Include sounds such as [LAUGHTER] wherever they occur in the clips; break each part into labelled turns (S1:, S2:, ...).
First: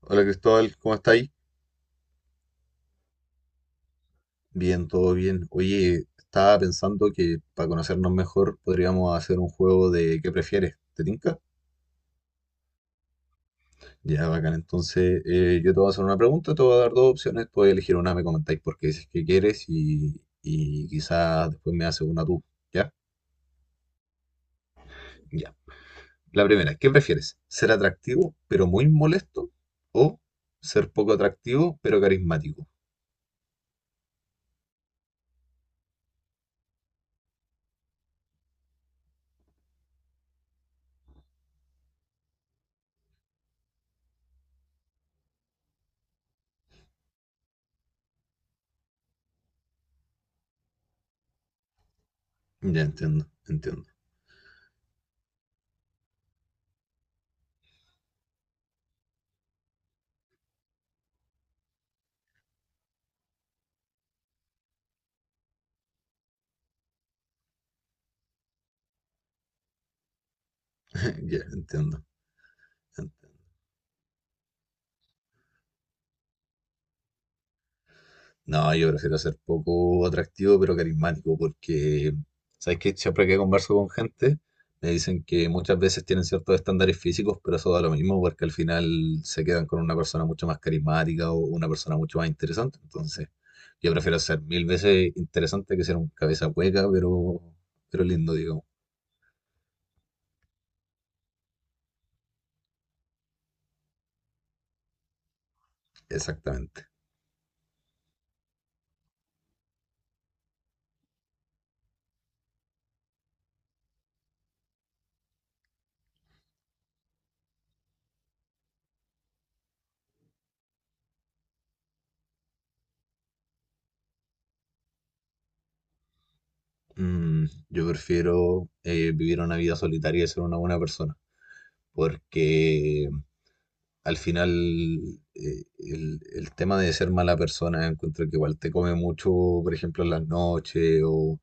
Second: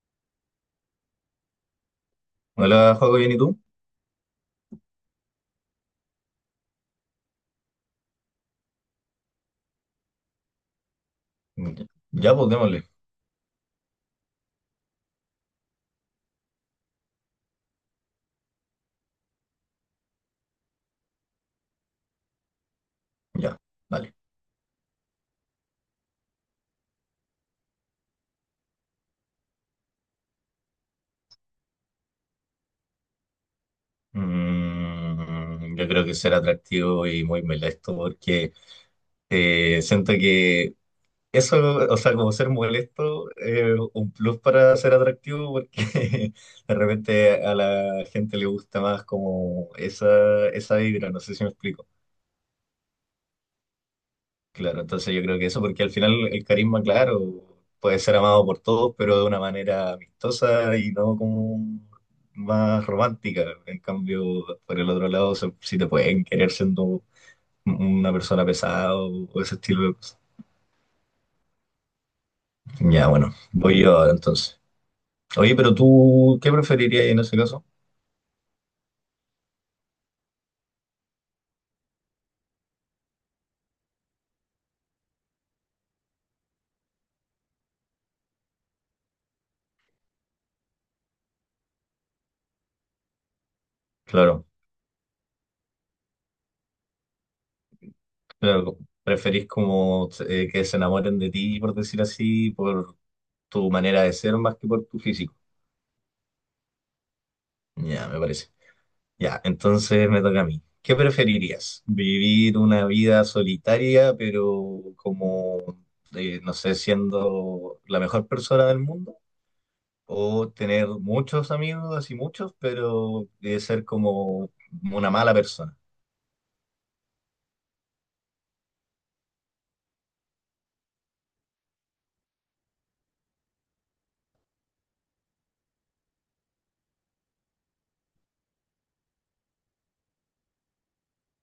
S1: Hola Cristóbal, ¿cómo estáis?
S2: Hola, juego bien, ¿y tú?
S1: Bien, todo bien. Oye, estaba pensando que para conocernos mejor podríamos hacer un juego de ¿qué prefieres? ¿Te tinca?
S2: Ya, ya, pues démosle.
S1: Ya, bacán. Entonces, yo te voy a hacer una pregunta, te voy a dar dos opciones, puedes elegir una, me comentáis por qué dices que quieres y quizás después me haces una tú, ¿ya?
S2: Ya, vale.
S1: Ya. La primera, ¿qué prefieres? ¿Ser atractivo pero muy molesto o ser poco atractivo pero carismático?
S2: Yo creo que será atractivo y muy molesto porque siento que eso, o sea, como ser molesto es un plus para ser atractivo porque [LAUGHS] de repente a la gente le gusta más como esa vibra, no sé si me explico.
S1: Ya entiendo, entiendo.
S2: Claro, entonces yo creo que eso, porque al final el carisma, claro, puede ser amado por todos, pero de una manera amistosa y no como más romántica. En cambio, por el otro lado, si te pueden querer siendo una persona pesada o ese estilo de cosas.
S1: [LAUGHS] Ya entiendo.
S2: Ya, bueno, voy yo ahora entonces. Oye, pero tú, ¿qué preferirías en ese caso?
S1: No, yo prefiero ser poco atractivo, pero carismático, porque, ¿sabes qué? Siempre que converso con gente, me dicen que muchas veces tienen ciertos estándares físicos, pero eso da lo mismo, porque al final se quedan con una persona mucho más carismática o una persona mucho más interesante. Entonces, yo prefiero ser
S2: Claro,
S1: mil veces interesante que ser un cabeza hueca, pero lindo, digamos.
S2: claro, preferís como que se enamoren de ti, por decir así, por tu manera de ser más que por tu físico.
S1: Exactamente.
S2: Ya, me parece. Ya, entonces me toca a mí. ¿Qué preferirías? ¿Vivir una vida solitaria, pero como, no sé, siendo la mejor persona del mundo? ¿O tener muchos amigos, así muchos, pero ser como una mala persona?
S1: Mm, yo prefiero vivir una vida solitaria y ser una buena persona, porque al final el tema de ser mala persona, encuentro que igual te come mucho, por ejemplo, en las noches o,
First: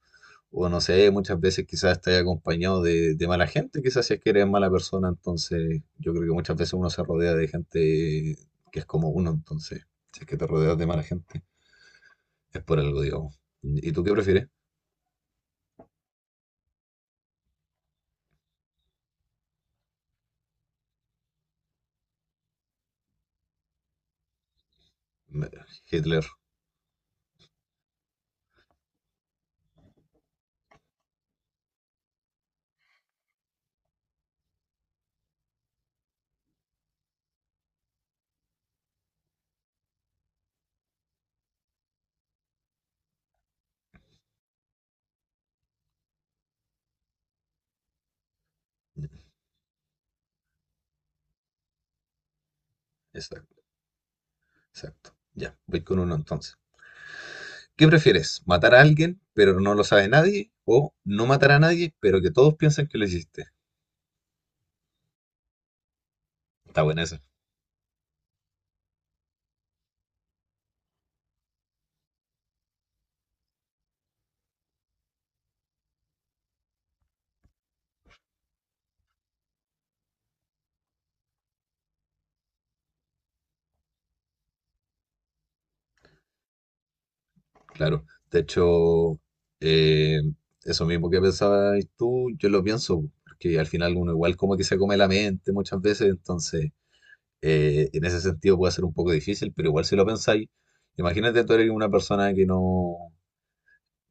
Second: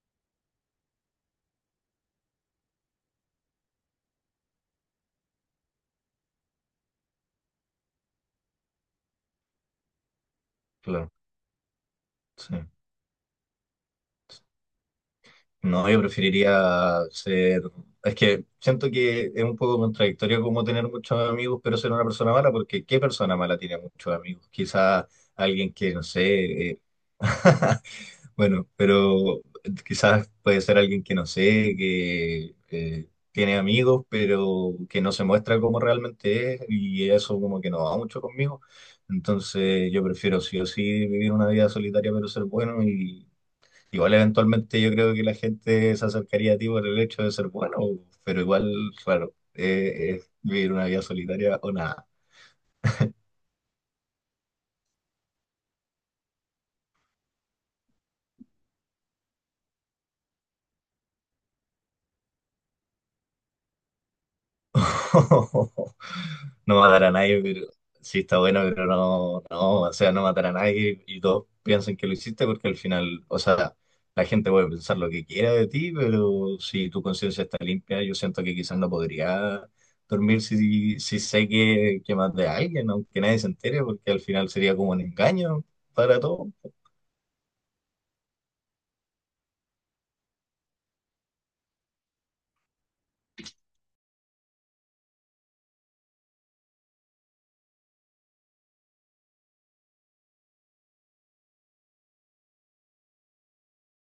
S1: no sé, muchas veces quizás estás acompañado de mala gente, quizás si es que eres mala persona, entonces yo creo que muchas veces uno se rodea de gente que es como uno, entonces si es que te rodeas de mala
S2: Claro,
S1: gente,
S2: sí.
S1: es por algo, digamos. ¿Y tú qué prefieres?
S2: No, yo preferiría ser... Es que siento que es un poco contradictorio como tener muchos amigos, pero ser una persona mala, porque ¿qué persona mala tiene muchos amigos? Quizá
S1: Me-
S2: alguien que, no
S1: Hitler.
S2: sé... eh, [LAUGHS] Bueno, pero quizás puede ser alguien que no sé, que tiene amigos, pero que no se muestra como realmente es y eso como que no va mucho conmigo. Entonces yo prefiero sí o sí vivir una vida solitaria pero ser bueno y igual eventualmente yo creo que la gente se acercaría a ti por el hecho de ser bueno, pero igual, claro, es vivir una vida solitaria o nada.
S1: Exacto, exacto. Ya, voy con uno entonces. ¿Qué prefieres? ¿Matar a alguien, pero no lo sabe nadie? ¿O no matar a nadie, pero que todos piensen que lo hiciste?
S2: [LAUGHS] No
S1: Está buena
S2: matar a
S1: esa,
S2: nadie, pero sí está bueno, pero no, no, o sea, no matar a nadie y todos piensan que lo hiciste porque al final, o sea, la gente puede pensar lo que quiera de ti, pero si tu conciencia está limpia, yo siento que quizás no podría dormir si sé que maté a alguien, aunque nadie se entere, porque al final sería como un engaño para todos.
S1: claro. De hecho, eh, eso mismo que pensabas tú, yo lo pienso, porque al final uno igual como que se come la mente muchas veces, entonces en ese sentido puede ser un poco difícil, pero igual si lo pensáis, imagínate tú eres una persona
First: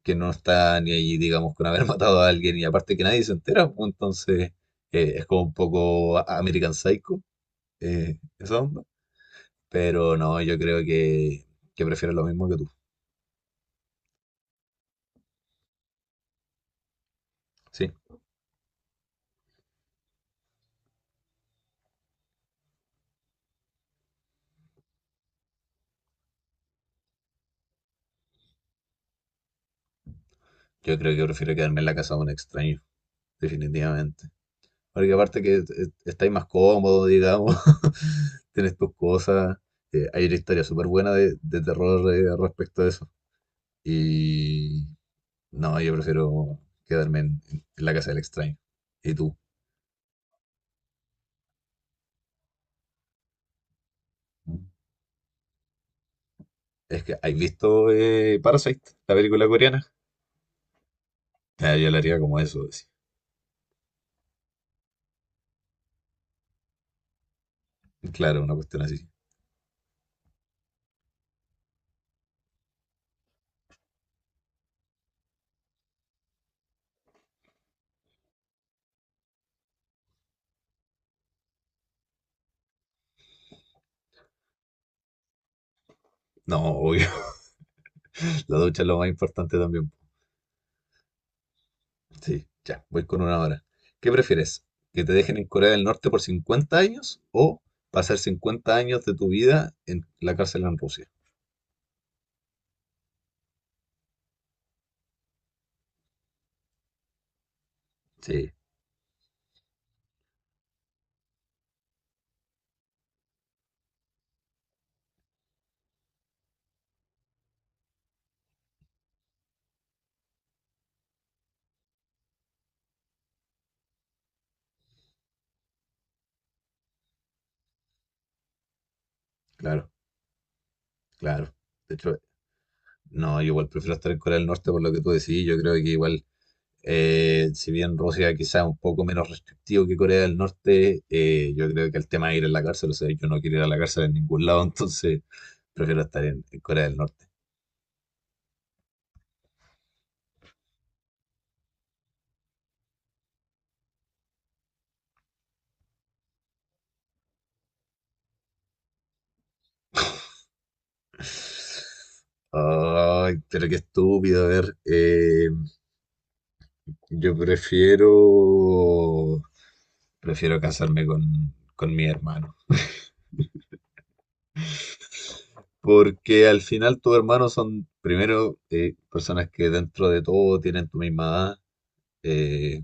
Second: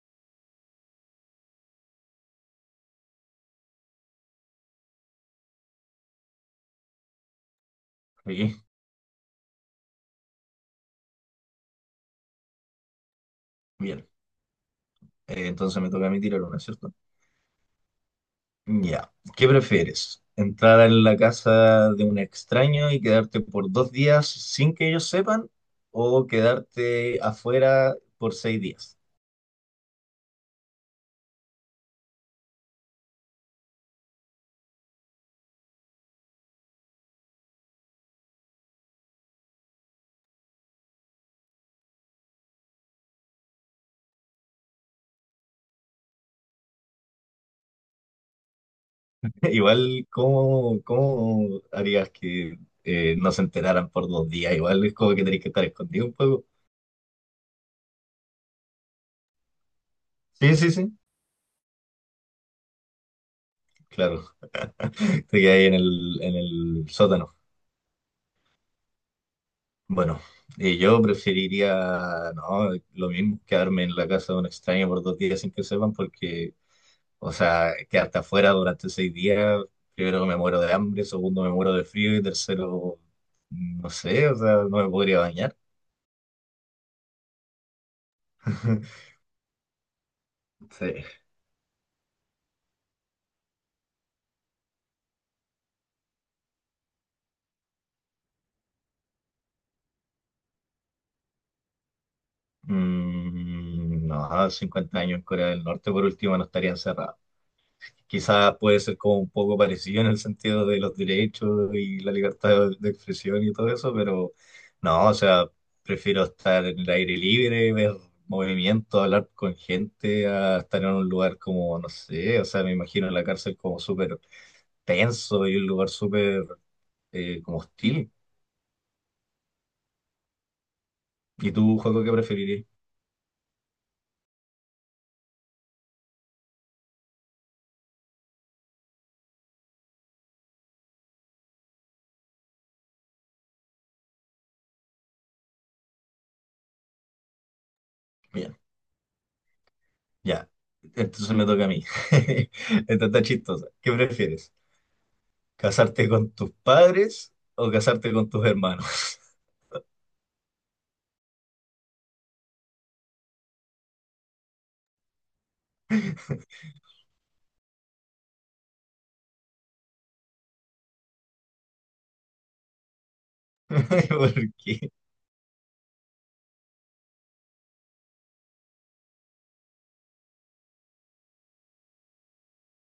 S1: que no está ni ahí, digamos, con haber [LAUGHS] matado a alguien y aparte que nadie se entera, pues, entonces es como un poco American Psycho.
S2: Y,
S1: Esa onda. Pero no, yo creo que prefiero lo mismo que tú.
S2: bien, entonces me toca a mí tirar una, ¿cierto?
S1: Sí,
S2: Ya, ¿qué prefieres? ¿Entrar en la casa de un extraño y quedarte por 2 días sin que ellos sepan? ¿O quedarte afuera por 6 días?
S1: yo creo que prefiero quedarme en la casa de un extraño, definitivamente. Porque aparte que estáis más cómodo, digamos, [LAUGHS] tienes tus cosas. Hay una historia súper buena de terror respecto a eso. Y no, yo prefiero quedarme en la casa del extraño. ¿Y tú?
S2: [LAUGHS] Igual, ¿cómo harías que no se enteraran por 2 días? Igual es como que tenés que estar escondido un poco.
S1: Es que, ¿has visto Parasite, la película coreana?
S2: Sí, sí, sí,
S1: Ah, yo la haría como eso, sí.
S2: claro. [LAUGHS] Te quedas ahí en el sótano.
S1: Claro, una cuestión así.
S2: Bueno, yo preferiría, no, lo mismo, quedarme en la casa de un extraño por 2 días sin que sepan porque o sea, que hasta afuera durante 6 días, primero me muero de hambre, segundo me muero de frío y tercero, no sé, o sea, no me podría bañar.
S1: No, obvio. La ducha es lo más
S2: [LAUGHS]
S1: importante también.
S2: Sí.
S1: Sí, ya, voy con una hora. ¿Qué prefieres? ¿Que te dejen en Corea del Norte por 50 años o pasar 50 años de tu vida en la cárcel en Rusia?
S2: No, 50 años en Corea del Norte por último no estaría encerrado.
S1: Sí,
S2: Quizás puede ser como un poco parecido en el sentido de los derechos y la libertad de expresión y todo eso, pero no, o sea, prefiero estar en el aire libre, ver movimiento, hablar con gente, a estar en un lugar como, no sé, o sea, me imagino la cárcel como súper tenso y un lugar súper como hostil.
S1: claro,
S2: ¿Y
S1: claro.
S2: tú,
S1: De
S2: Juego, qué
S1: hecho,
S2: preferirías?
S1: no, yo igual prefiero estar en Corea del Norte por lo que tú decís. Yo creo que igual, si bien Rusia quizá es un poco menos restrictivo que Corea del Norte, yo creo que el tema de ir a la cárcel, o sea, yo no quiero ir a la cárcel en ningún lado, [LAUGHS] entonces prefiero estar en Corea del Norte.
S2: Bien, ya. Entonces me toca a mí. [LAUGHS] Esta está chistosa. ¿Qué prefieres? ¿Casarte con tus padres o casarte con tus hermanos?
S1: Ay, pero qué estúpido. A ver,
S2: [LAUGHS]
S1: yo prefiero, prefiero casarme con mi hermano.
S2: ¿Por qué?
S1: Porque al final tus hermanos son, primero, personas que dentro de todo tienen tu misma edad.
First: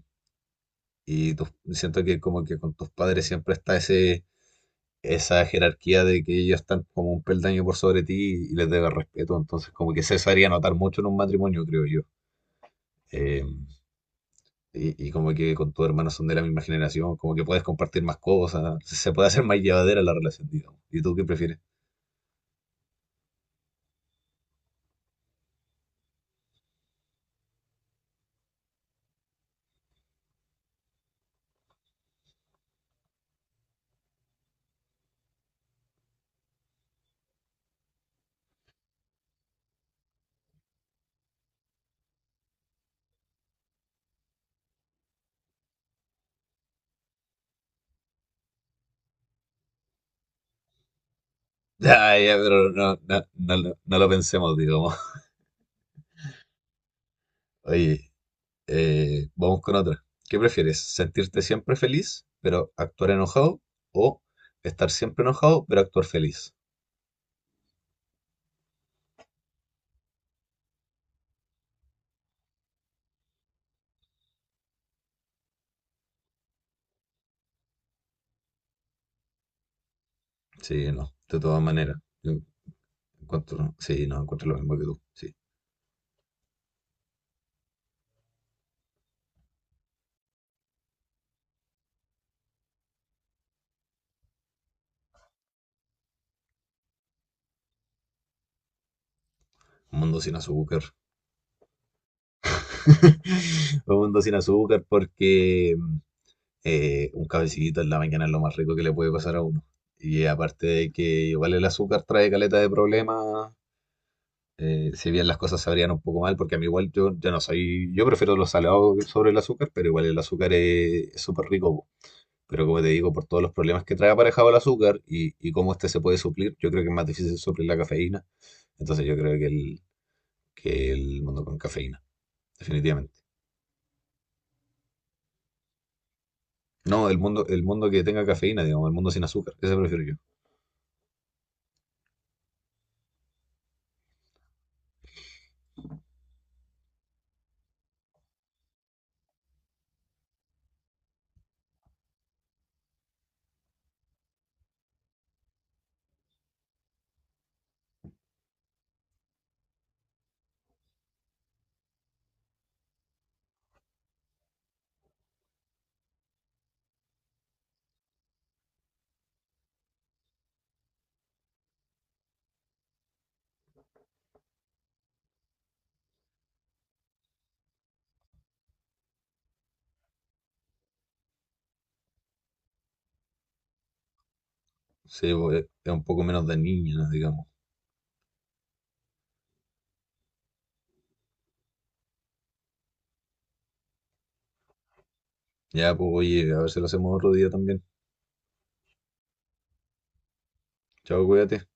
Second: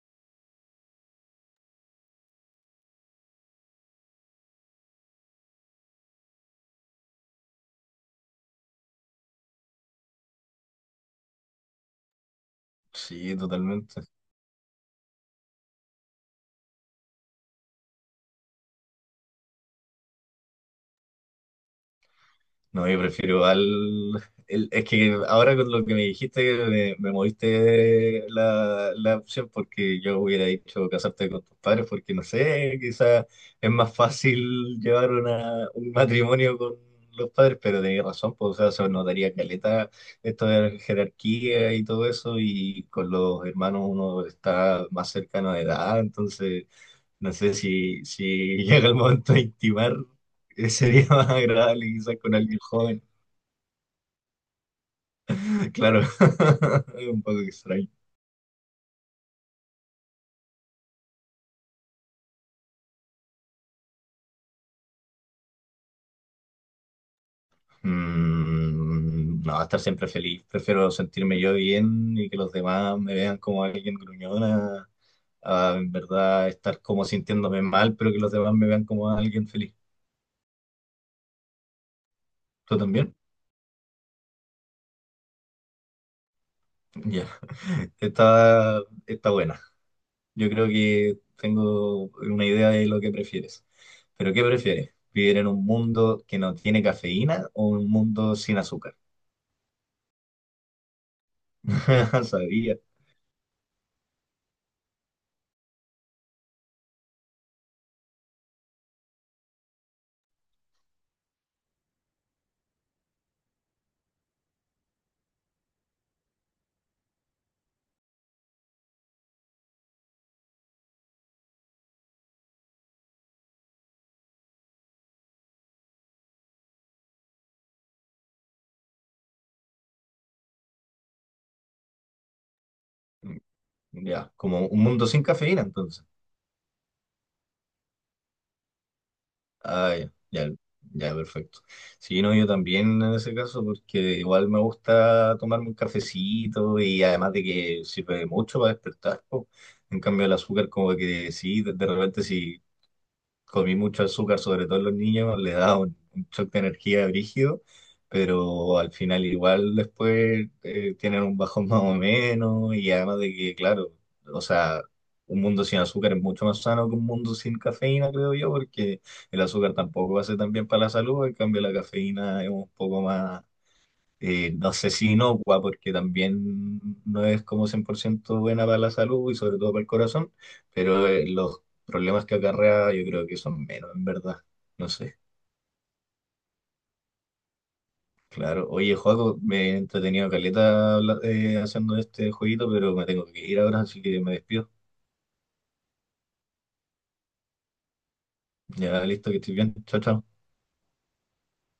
S1: Siento que como que con tus padres siempre está esa jerarquía de que ellos están como un peldaño por sobre ti y les debes respeto. Entonces como que eso se haría notar mucho en un matrimonio, creo yo.
S2: Sí,
S1: Eh,
S2: totalmente.
S1: y como que con tu hermano son de la misma generación, como que puedes compartir más cosas, se puede hacer más llevadera la relación, digamos. ¿Y tú qué prefieres? [LAUGHS]
S2: No, yo prefiero al... es que ahora con lo que me dijiste me moviste la opción porque yo hubiera dicho casarte con tus padres porque no sé, quizás es más fácil llevar una, un matrimonio con los padres, pero tenías razón, pues, o sea, se notaría caleta esto de la jerarquía y todo eso y con los hermanos uno está más cercano de edad, entonces... No sé si llega el momento de intimar, sería [LAUGHS] más agradable quizás
S1: Ya, ya,
S2: con alguien
S1: pero no,
S2: joven.
S1: no, no, no lo pensemos, digamos.
S2: Claro, [LAUGHS] es un poco
S1: [LAUGHS]
S2: extraño.
S1: Oye, vamos con otra. ¿Qué prefieres? ¿Sentirte siempre feliz, pero actuar enojado? ¿O estar siempre enojado, pero actuar feliz?
S2: No, estar siempre feliz. Prefiero sentirme yo bien y que los demás me vean como alguien gruñona, a, en verdad estar como sintiéndome mal, pero que los demás me vean como alguien feliz.
S1: Sí, no, de todas maneras. Yo
S2: ¿Tú también?
S1: encuentro, sí, no, encuentro lo mismo que tú. Sí,
S2: Ya, está, está buena. Yo creo que tengo una idea de lo que prefieres. Pero ¿qué prefieres? ¿Vivir en un mundo que no tiene cafeína o un mundo sin azúcar?
S1: un mundo sin azúcar.
S2: [LAUGHS] Sabía.
S1: [LAUGHS] Un mundo sin azúcar porque un cafecito en la mañana es lo más rico que le puede pasar a uno. Y aparte de que igual el azúcar trae caleta de problemas, si bien las cosas sabrían un poco mal, porque a mí igual yo, yo no soy, yo prefiero los salados sobre el azúcar, pero igual el azúcar es súper rico. Po. Pero como te digo, por todos los problemas que trae aparejado el azúcar y cómo este se puede suplir, yo creo que es más difícil suplir la cafeína. Entonces yo creo que que el mundo con cafeína, definitivamente.
S2: Ya, como un mundo sin cafeína, entonces.
S1: No, el mundo que tenga cafeína, digamos, el mundo sin azúcar, ese
S2: Ah, ya,
S1: prefiero yo.
S2: ya, ya, perfecto. Sí, no, yo también en ese caso, porque igual me gusta tomarme un cafecito y además de que sirve mucho para despertar, po. En cambio, el azúcar, como que sí, de repente, si comí mucho azúcar, sobre todo en los niños, le da un shock de energía brígido, pero al final igual después tienen un bajón [LAUGHS] más o menos y además de que, claro, o sea, un mundo sin azúcar es mucho más sano que un mundo sin cafeína, creo yo, porque el azúcar tampoco hace tan bien para la salud, en cambio la cafeína es un poco más no sé si inocua, porque también no es como 100% buena para la salud y sobre todo para el corazón, pero los problemas que acarrea yo creo que son menos, en verdad. No sé,
S1: Sí, pues, es un poco menos dañina, digamos.
S2: claro. Oye, Joaco, me he entretenido caleta haciendo este jueguito, pero me tengo que ir ahora, así que me despido.
S1: Ya, pues oye, a ver si lo hacemos otro día también.
S2: Ya listo, que estoy bien. Chao, chao.
S1: Chao, cuídate.